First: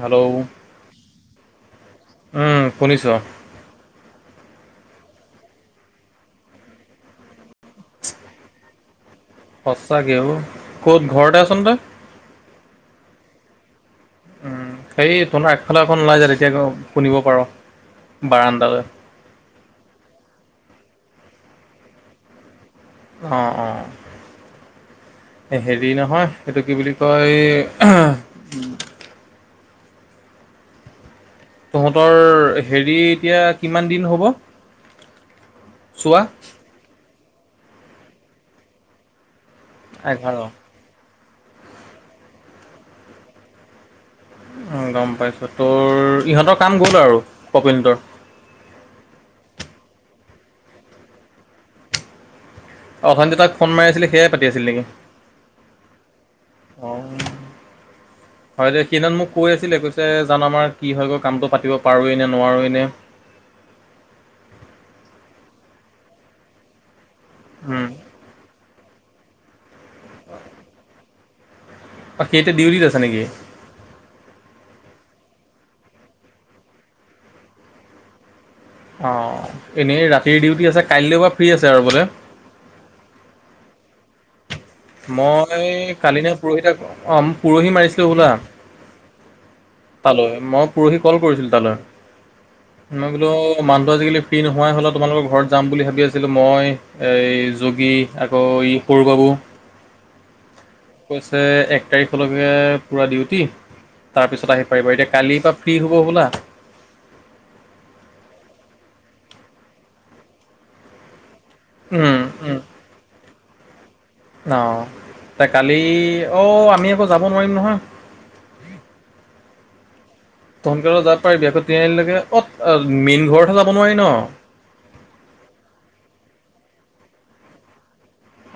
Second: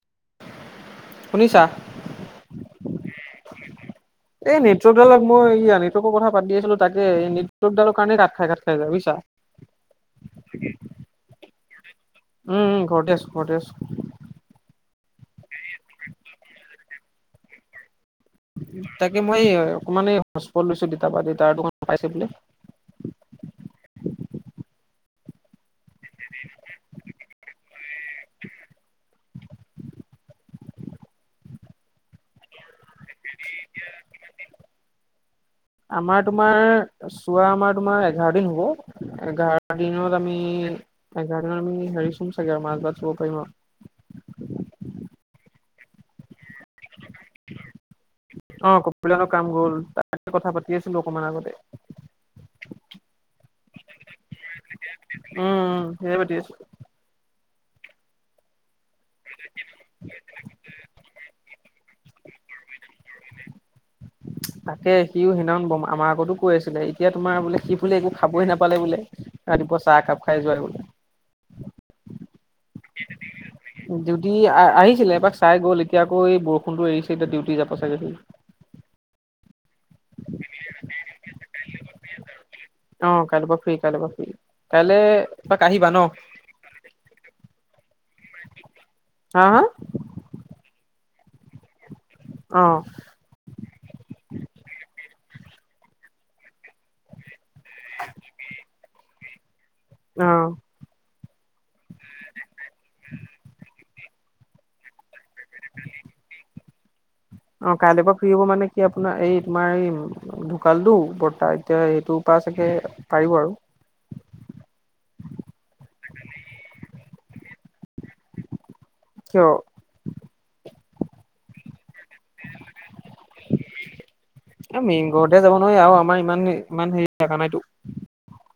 Hello শুনিছা উম শুনিছো এই নেটৱৰডালক মই ই নেটৱৰ্কৰ কথা পাতি আছিলো তাকে এই নেটৱকডালৰ কাৰণে কাট খাই খাত খাই য বুজছা সঁচাকৈও ক'ত ঘৰতে আছোন তই উম ঘতে আছো ঘতেি আছো সেই তোোনাৰ আগফালা এখন ওলাই যায় তেতিয়া শুনিব পাৰ বাৰানণ্ডালৈ তাকে মই অকণমান হ'ষ্টপট লৈছোঁ দেউতা বা দেউতাৰ দোকান পাইছে বোলে। অ-অ। এ হেৰি নহয়! সেইটো কি বুলি কয়? তহঁতৰ হেৰি, এতিয়া কিমান দিন হ'ব? আমাৰ চোৱা! তোমাৰ চোৱা আমাৰ, তোমাৰ এঘাৰ দিন হ'ব। এঘাৰ দিনত এঘাৰ আমি এঘাৰ দিনত আমি হেৰি চোন চাগে [unintelligible] পাৰিম আৰু। উম্ গম পাইছো তোৰ, ইহঁতৰ কাম গ'ল আৰু কপিলহঁতৰ। অ কপিলহঁতৰ কাম গ'ল, তাৰ কথা পাতি আছিলোঁ অকণমান আগতে। অ অশানি তাক ফোন মাৰি আছিলে, সেয়াই পাতি আছিল নেকি? উম উম সেয়ে পাতি আছো। অ হয় দে! সেইদিনাখন মোক কৈ আছিলে, কৈছে জানো আমাৰ কি হয় গৈ কামটো পাতিব পাৰোঁৱেই নে, নোৱাৰোৱেই নে! তাকে, সিও সেইদিনাখন ব আমাৰ আগতো কৈ আছিলে। এতিয়া তোমাৰ বোলে, সি উম বোলে একো খাবই নাপালে বোলে, ৰাতিপুৱা চাহ কাপ খাই যোৱাই বোলে। বাকী, এতিয়া ডিউটিত আছা নেকি? ডিউটি আহ আহিছিলে, এপাক চাই গ'ল। এতিয়া আকৌ এই বৰষুণটো এৰিছে। এতিয়া ডিউটি যাব চাগে সি। অ, এনেই ৰাতিৰ ডিউটি আছে, কাইলৈ পা ফ্ৰী আছে আৰু বোলে। অ, কাইলৈ পা ফ্ৰী, কাইলৈ পা ফ্ৰী। কাইলে এপাক মই আহিবা ন কালি নে পৰহি, তাক অ, পৰহি মাৰিছিলো হবলা। হা হা! তালৈ, মই পৰহি কল কৰিছিলোঁ তালৈ। অ মই বোলো, মানুহটো আজিকালি ফ্ৰী নোহোৱাই হ'লা। তোমালোকৰ ঘৰত যাম বুলি ভাবি আছিলোঁ। মই এই যোগী, আকৌ ই সৰু বাবু। অ কৈছে, এক তাৰিখলৈকে পূৰা ডিউটি। তাৰপিছত আহিম। পাৰিব এতিয়া, কালিৰ পৰা ফ্ৰী হ'ব হবলা! অ, কাইলেপৰা ফ্ৰী হ'ব মানে কি? আপোনাৰ, এই তোমাৰ এই ঢুকালটো বৰ্তা এতিয়া, সেইটো উম, [unintelligible] চাগে পাৰিব আৰু! অ, ত কালি, অ আমি আকৌ যাব নোৱাৰিম নহয়! কিয়? ত সোনকালে যাব পাৰি আকৌ, [unintelligible] অ মেইন ঘৰতহে যাব নোৱাৰি ন! এ মেইন ঘৰতে যাব নোৱাৰি আৰু আমাৰ ইমান ইমান হেৰি জাগা নাইতো।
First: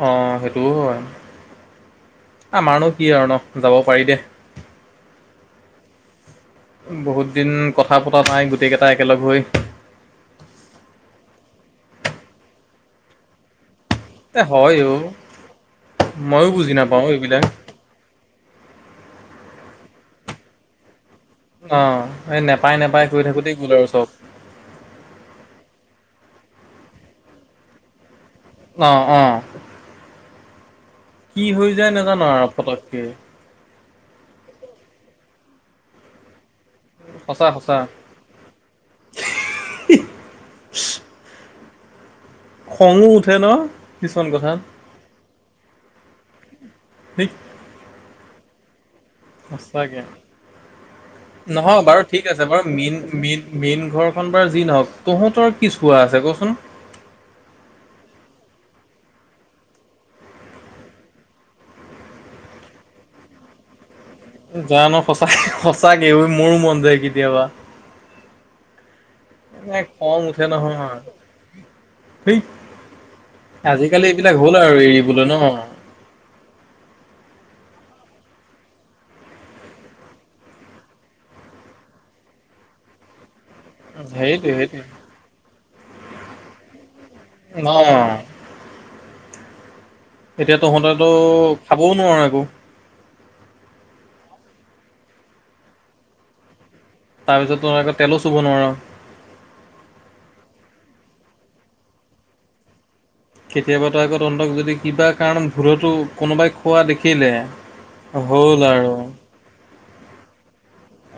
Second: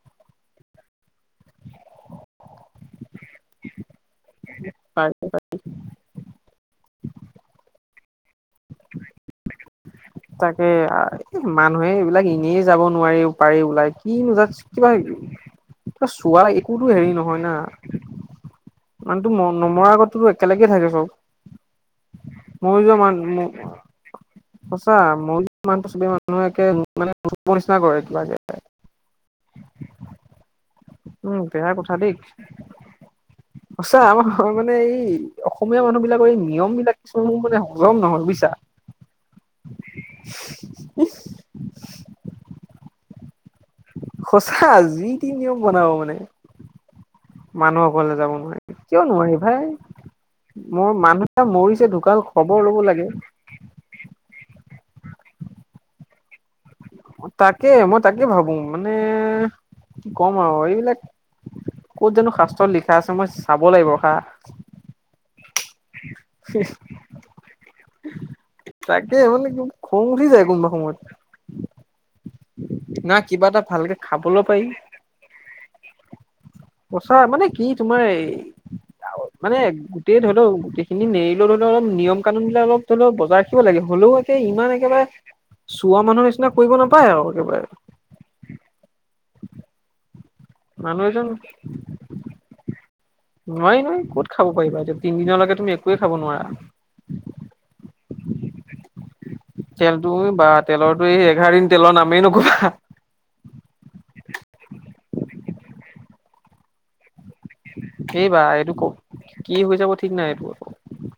অ, সেইটোও হয়। আমাৰনো কি আৰু ন! যাব পাৰি দে। বহুত দিন কথা পতা নাই গোটেই কেইটা একেলগ হৈ। তাকে, আ- এ মানুহে এইবিলাক এনেই যাব নোৱাৰি উপায় ওলাই কিনো এ জাষ্ট হয় কিবা অ কিবা চোৱা ময়ো বুজি একোতো নাপাওঁ হেৰি নহয় এইবিলাক না! মানুটো ম নমৰাৰ আগতো একেলগে থাকে চব! অ, এই নেপাই মৰি যোৱা নেপাই মান কৈ থাকোঁতেই গ'ল আৰু চব। সঁচা, মই ইমান চব মানুহে একে মানে ধূপৰ নিচিনা কৰে কিবা কে। অ', অ'। উম, কি বেয়া হৈ যায় কথা দেই। নাজানো আৰু পতককে সচাঁ, আমাৰ মানে এই অসমীয়া মানুহবিলাকৰ এই নিয়মবিলাক চব সঁচা মানে সঁচা হজম নহয়, বুজিছা? খঙো উঠে ন'? কিছুমান কথাত সঁচা, যিতি নিয়ম বনাব মানে। সেই মানুহৰ ঘৰলৈ যাব নোৱাৰিবি, কিয় নোৱাৰিম? সঁচাকে হেই, মোৰ মানুহটো নহয় মৰিছে, বাৰু ঠিক ঢুকাল আছে বাৰু খবৰ ল'ব মেইন লাগে। মেইন মেইন ঘৰখন বাৰু যি নহওঁক, তহঁতৰ কি চোৱা আছে কচোন? তাকে, মই তাকে ভাবো মানে কি ক'ম আৰু এইবিলাক ক'ত জানো শাস্ত্ৰত লিখা আছে, মই চাব লাগিব হা। জানো সঁচাক সঁচাকে মোৰো মন যায় কেতিয়াবা। তাকে মানে খং উঠি যায় উঠে কোনোবা সময়ত নহয় হেই, না কিবা এটা ভালকে আজিকালি এইবিলাক খাবলৈ হ'ল পাৰি আৰু এৰিবলৈ ন'? সঁচা মানে কি তোমাৰ এই মানে গোটেই ধৰি লও গোটেইখিনি নেৰিলেও ধৰি লও অলপ নিয়ম কানুনবিলাক অলপ ধৰি লও বজাৰ থাকিব লাগে, হ'লেও একে সেইটোৱে ইমান সেইটোৱে একেবাৰে চোৱা মানুহৰ নিচিনা কৰিব নাপায় আৰু। একেবাৰে অ'। এতিয়া মানুহ তহঁতেতো এজন খাবও নোৱাৰ একো। নোৱাৰি নহয়, ক'ত খাব পাৰিবা এতিয়া, তিনদিনলৈকে তুমি একোৱে খাব নোৱাৰা। তাৰপিছত তোৰ আকৌ তেলো চুব নোৱাৰ। তেলটো বা তেলৰটুই এই এঘাৰ দিন তেলৰ নামেই নকবা। কেতিয়াবাতো আকৌ তহন্ততক যদি কিবা কাৰণত ভুলতো কোনোবাই খোৱা দেখিলে এই বা হ'ল এইটো ক আৰু। কি হৈ যাব ঠিক নাই এইটো।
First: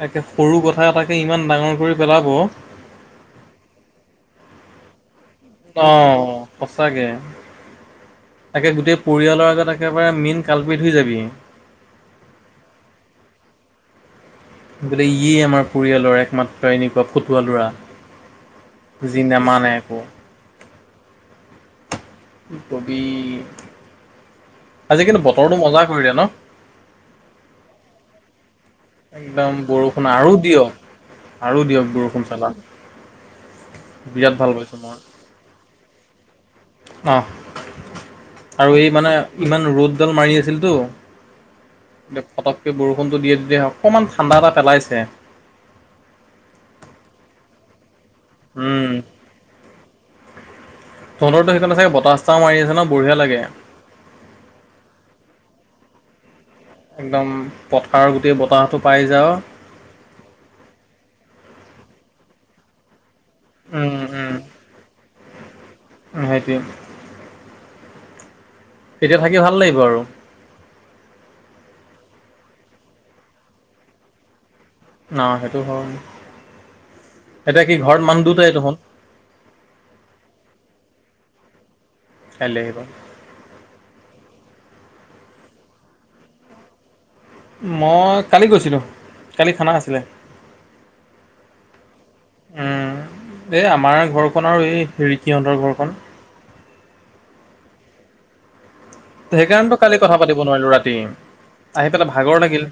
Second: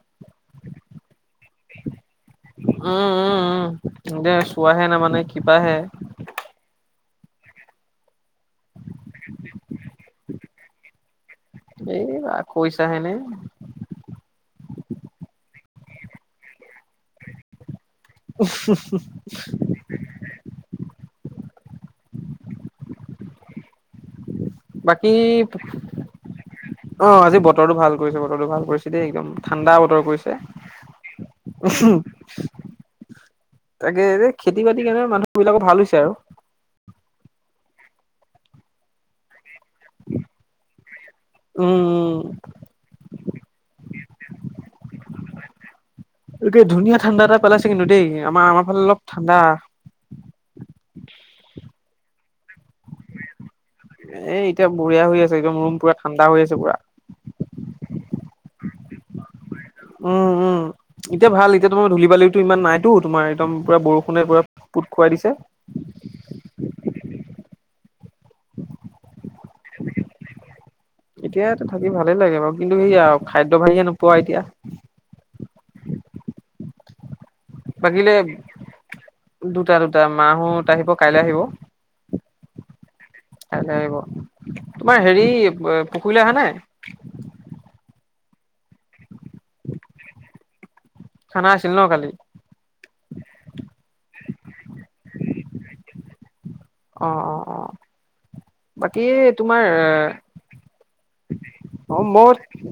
একে সৰু কথা এটাকে ইমান ডাঙৰ কৰি পেলাব। উম, উম, উম দে চোৱাহে নামানে। কিবাহে অ' সঁচাকে। তাকে গোটেই পৰিয়ালৰ আগত একেবাৰে মেইন কালপট হৈ যাবি। এই কৈছাহেনে বোলে ইয়েই আমাৰ পৰিয়ালৰ একমাত্ৰ এনেকুৱা ফটুৱা ল'ৰা। যি নামানে একো। কি কবি, আজি বাকী কিন্তু বতৰটো মজা কৰি দিয়া ন'? অ' আজি বতৰটো ভাল কৰিছে, বতৰটো ভাল কৰিছে। দেই একদম ঠাণ্ডা বতৰ বৰষুণ আৰু দিয়ক আৰু দিয়ক কৰিছে। বৰষুণ চালা তাকে এই বিৰাট ভাল খেতি পাইছো বাতি মই কাৰনে মানুহবিলাকৰ ভাল হৈছে আৰু। অ' আৰু এই মানে ইমান ৰ'দডাল মাৰি আছিলতো উম ফটককে বৰষুণটো দিয়ে, তেতিয়া অকণমান ঠাণ্ডা এটা পেলাইছে। তাকে ধুনীয়া ঠাণ্ডা এটা পেলাইছে কিন্তু দেই। আমাৰ আমাৰফালে উম অলপ ঠাণ্ডা। তহঁতৰটো সেইখন আছে, বতাহ চতাহ মাৰি আছে ন' বঢ়িয়া লাগে। এই এতিয়া বঢ়িয়া হৈ আছে। একদম ৰুম পুৰা ঠাণ্ডা হৈ আছে পুৰা। একদম পথাৰৰ গোটেই বতাহতটো পাই যাওঁ। উম, উম, এতিয়া ভাল, এতিয়া তোমাৰ ধূলি বালিটো ইমান নাইতো, তোমাৰ একদম পুৰা বষু উম কোনে উম কোৰা পুট খুৱাই দিছে। সেইটোৱে। [inaudible] তেতিয়া থাকি ভাল লাগিব আৰু। এতিয়া থাকি ভালেই লাগে। বাৰু কিন্তু সেইয়া খাদ্য [unintelligible] নোপোৱা এতিয়া, না সেইটো হয়। এতিয়া কি ঘৰত বাকীলে মানুহ দুটাই দেখোন দুটা, দুটা, মাহঁত আহিব কাইলৈ আহিব [inaudible] [unintelligible] আহিব তোমাৰ হেৰি পুখুৰলা হা [unintelligible] মই কালি গৈছিলোঁ। কালি খানা আছিলে। খানা আছিল ন কালি এই, আমাৰ ঘৰখন আৰু এই হিৰিকিহঁতৰ ঘৰখন অ', অ, অ, বাকী তোমাৰ সেইকাৰণটো কি কথা পাতি নোৱাৰিলো ৰাতি আহি অ', পেলাই ম ভাগৰ লাগিল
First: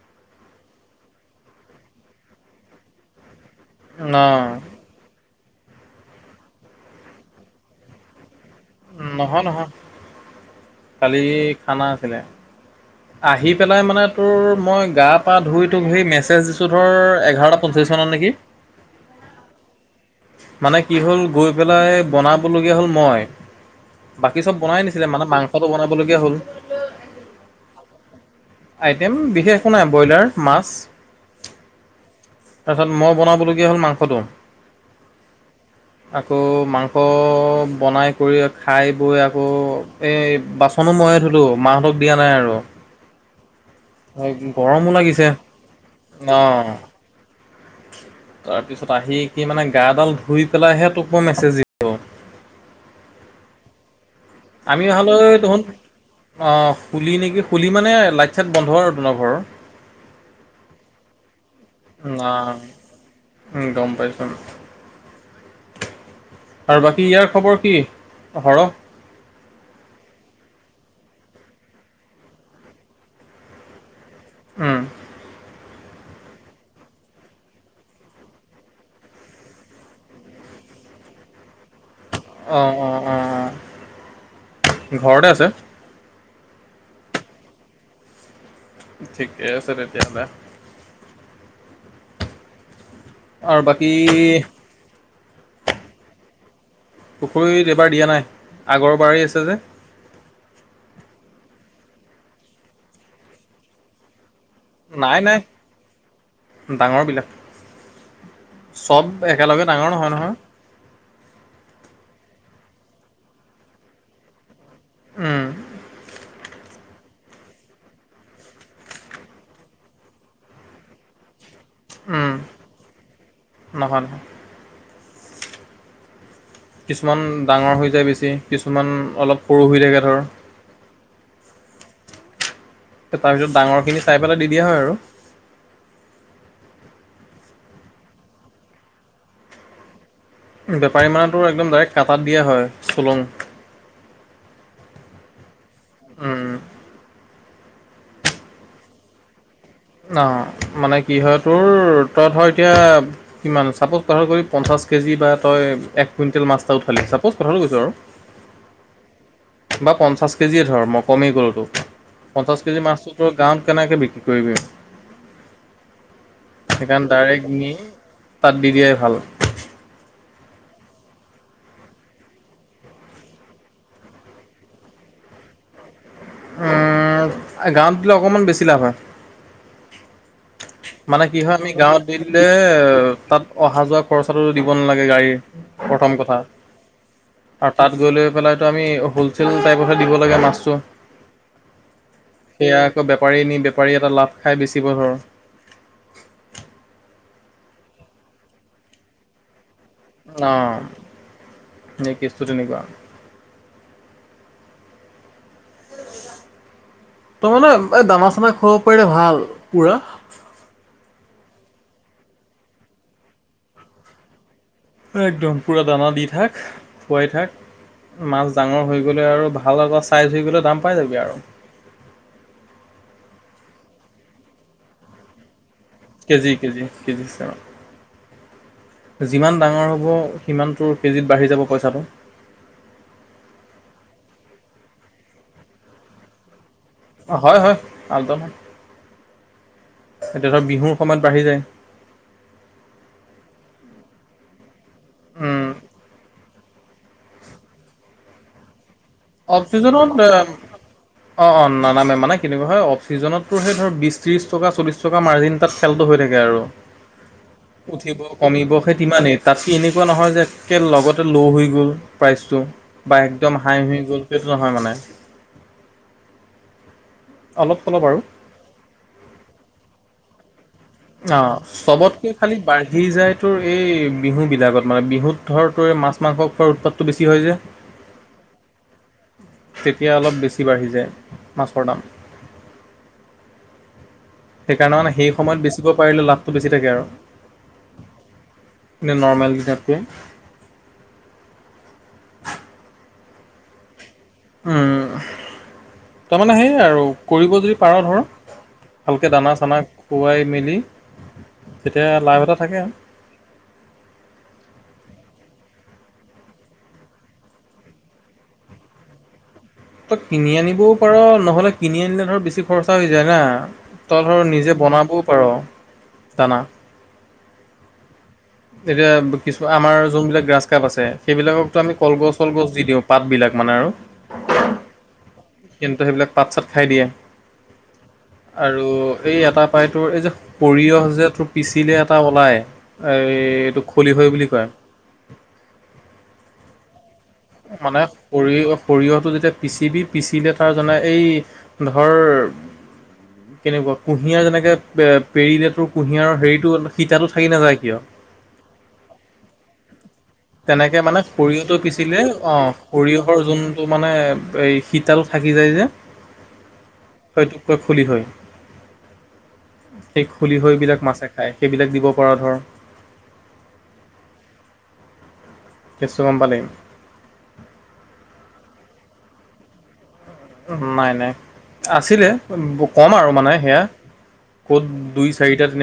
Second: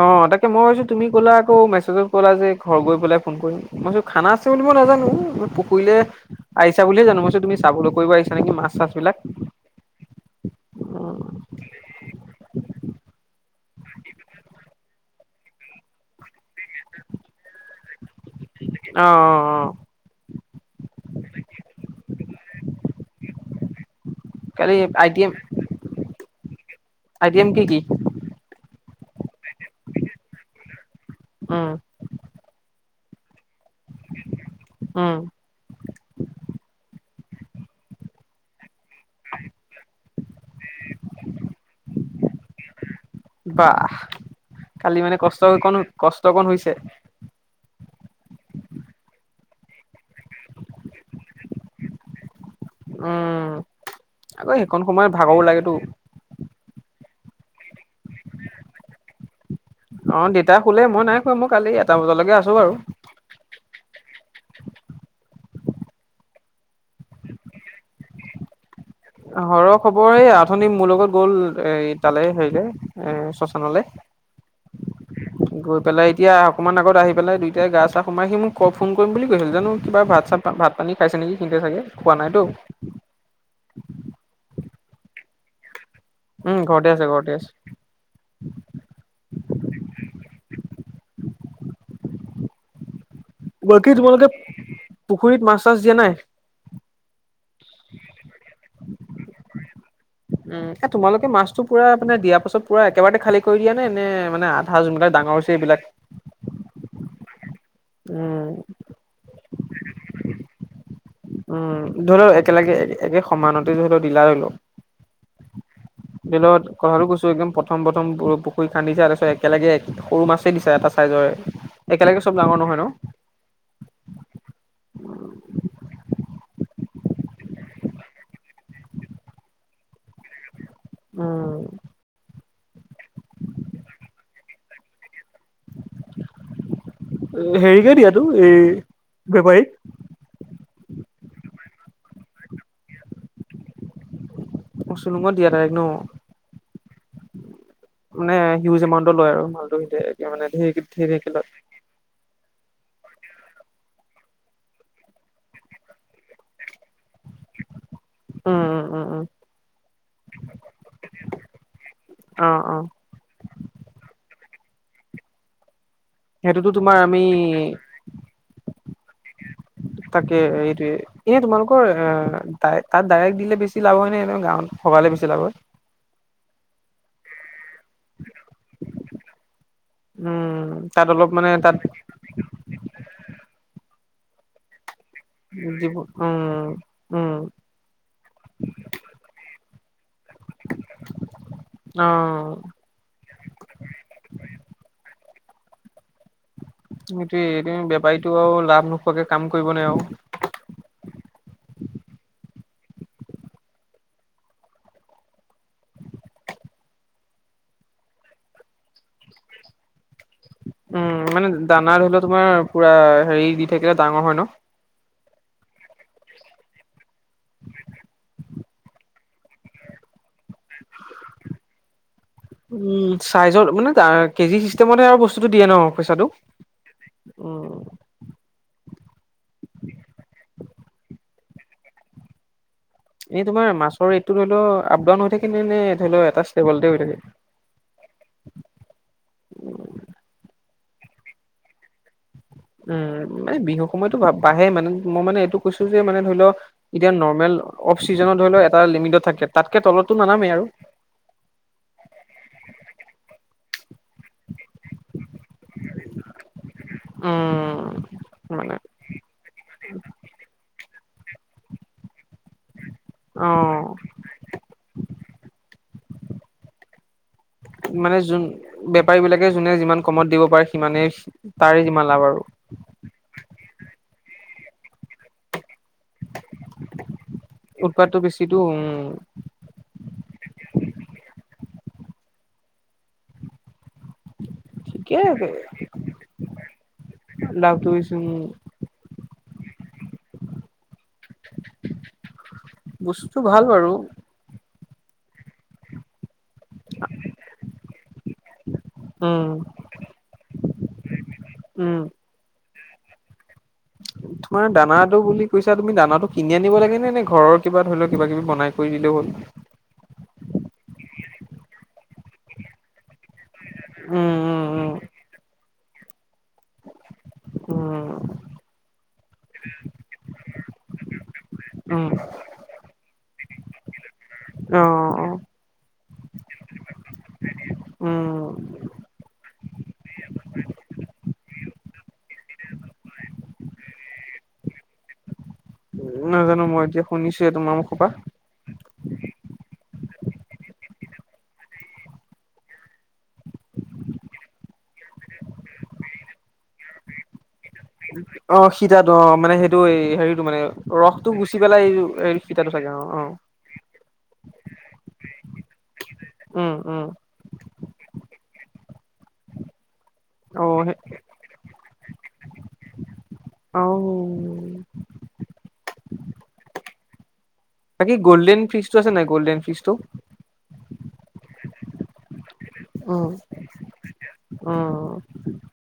অ', তাকে মই ভাৱিছো তুমি কলা আকৌ মেছেজত ক'লা যে ঘৰ গৈ পেলাই ফোন কৰিম। মই চো ন খানা আছে বুলি মই নাজানো আহিছা বুলিয়ে জানো, মইছো তুমি চাবলৈ কৰিব আহিছা নেকি মা উ, নহয়, নহয়, উম কালি খানা আছিলে আহি পেলাই মানে, তোৰ মই গা পা ধুই তোক সেইৰি মেছেজ দিছোঁ ধৰ, এঘাৰটা পঞ্চলিছ মানত নেকি অ', অ', মানে কি হ'ল, গৈ পেলাই বনাবলগীয়া হ'ল মই বাকী চব কালি বনাই নিছিলে, আই টি মানে এম মাংসটো বনাবলগীয়া হল আই টি এম কি কি আইটেম বিশেষ একো নাই, ব্ৰইলাৰ মাছ উম তাৰপাছত, মই বনাবলগীয়া হ'ল মাংসটো। অ', আকৌ, মাংস বনাই কৰি খাই বৈ আকৌ, এই বাচনো ময়ে ধুলো মাহতক দিয়া নাই আৰু বাহ গৰমো কালি মানে লাগিছে, কষ্ট অকণ কষ্ট অকণ হৈছে অ', তাৰ পিছত আহি কি মানে, গাডাল ধুই পেলাইহে তোক মই মেছেজ দিলো। উম, আকৌ সেইখন সময় ভাগাব লাগেতো অঁ শুলি নেকি, শুলি মানে, লাইট চাইট বন্ধ আৰু তোমাৰ ঘৰৰ অ', দেতা শুলে, মই নাই শুৱা, মই কালি এটা বজালৈকে আছো বাৰু উম, গম পাইছোঁ আৰু বাকী ইয়াৰ খবৰ কি হৰ হৰ খবৰ, এই আথনি মোৰ লগত গ'ল এ তালৈ হেৰিলে এ শশানলৈ হম, গৈ পেলাই এতিয়া অকণমান, আগত আহি পাই দুইটাই গা চা সোমাই আহি মোক ফোন কৰিম বুলি কৈছিল, জানো কিবা ভাত চাত ভাত পানী খাইছে নেকি চাগে খোৱা নাইতো অ', অ', অ', ঘৰতে আছে উম, ঘৰতে আছে, ঘৰতে আছে ঠিকে আছে, তেতিয়াহলে বাকী তোমালোকে, পুখুৰীত মাছ চাছ দিয়া নাই পুখুৰীত এইবাৰ দিয়া নাই, আগৰ বাৰেই আছে যে উ, এ তোমালোকে মাছটো পুৰা মানে দিয়াৰ পাছত পুৰা, একেবাৰে খালী কৰি দিয়া নে নে মানে নাই যোনবিলাক নাই [unintelligible] এইবিলাক ডাঙৰবিলাক উম, চব একেলগে ডাঙৰ নহয় নহয় উম, ধৰি লও একেলগে একে সমানতে ধৰি লও দিলা ধৰি লও উম, বিলত কথাটো কৈছো, একদম প্ৰথম প্ৰথম পুখুৰী খান্দিছে, একেলগে উম চব ডাঙৰ নহয় ন? নহয় নহয় কিছুমান ডাঙৰ হৈ যায় বেছি কিছুমান অলপ সৰু হৈ থাকে ধৰ উম, তাৰ পিছত ডাঙৰ খিনি চাই পেলাই দি দিয়া হয় আৰু। হেৰিকে দিয়াতো এই বেপাৰীক? বেপাৰী মানে তোৰ একদম ডাইৰেক্ট কাটাত দিয়া হয় চুলং অ', চুলুঙত দিয়া ডাইৰেক্ট ন'? উম, মানে হিউজ এমাউন্টৰ লয় আৰু মাল ন' মানে কি হয় তোৰ তই ধৰ এতিয়া কিমান চাপ'জ কথাটো কৰি পঞ্চাছ কেজি বা তই এক কুইণ্টেল মাছ এটা উঠালি ছাপ'জ কথাটো কৈছো আৰু উম, উম, উম, উম, বা পঞ্চাছ কেজিয়ে ধৰ মই কমি ক'লোৱে তোক, অ পঞ্চাছ অ কেজি মাছতোৰ তই গাঁৱত কেনেকে বিক্ৰী কৰিবি? সেইটোতো তোমাৰ সেইকাৰণে আমি ডাইৰেক্ট নি তাত দি দিয়াই ভাল। তাকে সেইটোৱে এনে তোমালোকৰ আ, তাত ডাইৰেক্ট দিলে বেছি লাভ হয় নে গাঁৱত সবালে বেছি লাভ হয়? উম, গাঁৱত দিলে অকনমান বেছি লাভ হয়। উম, তাত মানে অলপ কি হয় আমি তাত গাঁৱত দি দিলে তাত অহা যোৱা খৰচাটো দিব নালাগে গাড়ী। উম, উম, আৰু তাত গৈ লৈ পেলাইটো আমি হ'লচেল টাইপতহে দিব লাগে মাছটো অ সেয়া আকৌ বেপাৰী নি বেপাৰী এটা লাভ খাই বেচিব ধৰ। সেইটোয়ে এই বেপাৰীটো আৰু লাভ নোখোৱাকে কাম কৰিব নে আৰু? অ', কেছটো তেনেকুৱা। ত' মানে এই দানা চানা খুৱাব পাৰিলে ভাল পুৰা উম, মানে দানা ধৰিলোৱা তোমাৰ পুৰা হেৰি দি থাকিলে ডাঙৰ হয় ন? একদম পুৰা দানা দি থাক, খুৱাই থাক, মাছ ডাঙৰ হৈ গ'লে আৰু ভাল এটা চাইজ হৈ গ'লে দাম পাই যাবি আৰু। উম, চাইজৰ মানে কেজি চিষ্টেমত হে আৰু বস্তুটো দিয়ে ন? পইচাটো কেজি - কেজি - কেজি উম যিমান ডাঙৰ হ'ব সিমান তোৰ কেজিত বাঢ়ি যাব পইচাটো। এনে তোমাৰ মাছৰ ৰেডটো ধৰি ল' আপ ডাউন হৈ থাকে নে, নে ধৰি ল' এটা ষ্টেবলতে হৈ থাকে? হয়, হয়, আপ দাউন হয়, এতিয়া ধৰ বিহুৰ সময়ত বাঢ়ি যায়। উম, মানে বিহু সময়তো বাঢ়ে মানে, মই মানে এইটো উম কৈছোঁ যে মানে ধৰি ল' এতিয়া নৰ্মেল অফ চিজনত ধৰিল' এটা লিমিটত থাকে অফ তাতকে চিজনত তলতটো নানামেই আৰু অ', অ', নানামে মানে কেনেকুৱা হয় অফচিজনতো সেই ধৰ বিছ ত্ৰিছ টকা চল্লিছ টকা মাৰ্জিন তাত খেলটো হৈ থাকে আৰু। উঠিব উম কমিব মানে সেই ইমানেই তাত কি এনেকুৱা নহয় যে একে লগত ল' হৈ গ'ল প্ৰাইচটো বা অ একদম হাই হৈ গ'ল সেইটো নহয় মানে অলপ অলপ মানে আৰু যোন বেপাৰী বিলাকে যোনে যিমান কমত দিব পাৰে সিমানে অ', তাৰে যিমান চবতকে লাভ আৰু। খালি বাঢ়ি যায় তোৰ এই বিহু বিলাকত মানে বিহুত ধৰ তোৰ এই মাছ মাংস খোৱাৰ উৎপাতটো বেছি হয় যে। উৎপাতটো বেছিতো উম তেতিয়া অলপ বেছি বাঢ়ি যায়, মাছৰ দাম। সেইকাৰণে ঠিকে সেই সময়ত বেছি পাৰিলে লাভটো বেছি থাকে আৰু লাভটো বেছি উম নে নৰ্মেল গিতাতকৈ বস্তুটো ভাল বাৰু। উম, তাৰমানে সেই আৰু কৰিব যদি পাৰ ধৰ ভালকৈ উম দানা চানা খুৱাই মেলি উম যেতিয়া লাভ এটা থাকে হয় [unintelligible] তোমাৰ দানাটো বুলি কৈছা তুমি দানাটো কিনি আনিব লাগে নে ঘৰৰ কিবা ধৰি লও কিবা কিবি বনাই কৰি দিলে হ'ল তই কিনি আনিবও পাৰ নহ'লে কিনি আনিলে ধৰ বেছি খৰচা হৈ যায় না তই উম ধৰ নিজে উম বনাবও পাৰ দানা উম এতিয়া কিছু আমাৰ যোনবিলাক গ্ৰাছ কাপ আছে সেইবিলাককো উম আমি উম কলগছ চলগছ দি দিওঁ পাত বিলাক মানে আৰু অ অ কিন্তু সেইবিলাক পাত চাত খাই দিয়ে উম [unintelligible] আৰু এই এটা পায়টোৰ এই যে সৰিয়হ যে তোৰ পিচিলে এটা ওলায় এই এইটো খলি হয় বুলি কয় উ নাজানো মই এতিয়া শুনিছোঁহে তোমাৰ মানে মুখপা সৰিয়হ সৰিয়হটো যেতিয়া পিচিবি পিচিলে তাৰ জানে এই ধৰ কেনেকুৱা কুঁহিয়াৰ যেনেকে এ পেৰি দ তো কুঁহিয়াৰ হেৰিতটো সীতাটো থাকি নাযায় কিয় অ সীতটো অ মানে সেইটো এই হেৰিটো মানে তেনেকে মানে ৰসটো গুচি সৰিয়হটো পেলাই পিচিলে এই হ অ সৰিয়হৰ যোনটো মানে এই শীতল থাকি যায় যে উম উম হয়টোককৈ খুলি হয় সেই খুলি অ হৈ সেই বিলাক মাছে খায় সেইবিলাক দিব পৰা ধৰ অ কেছু গম প লাগম বাক কি গ'ল্ডেন ফিচ টো আছে নাই গ'ল্ডন ফিচ টো নাই নাই আছিলে কম উম আৰু মানে সেয়া ক'ত উম দুই চাৰিটা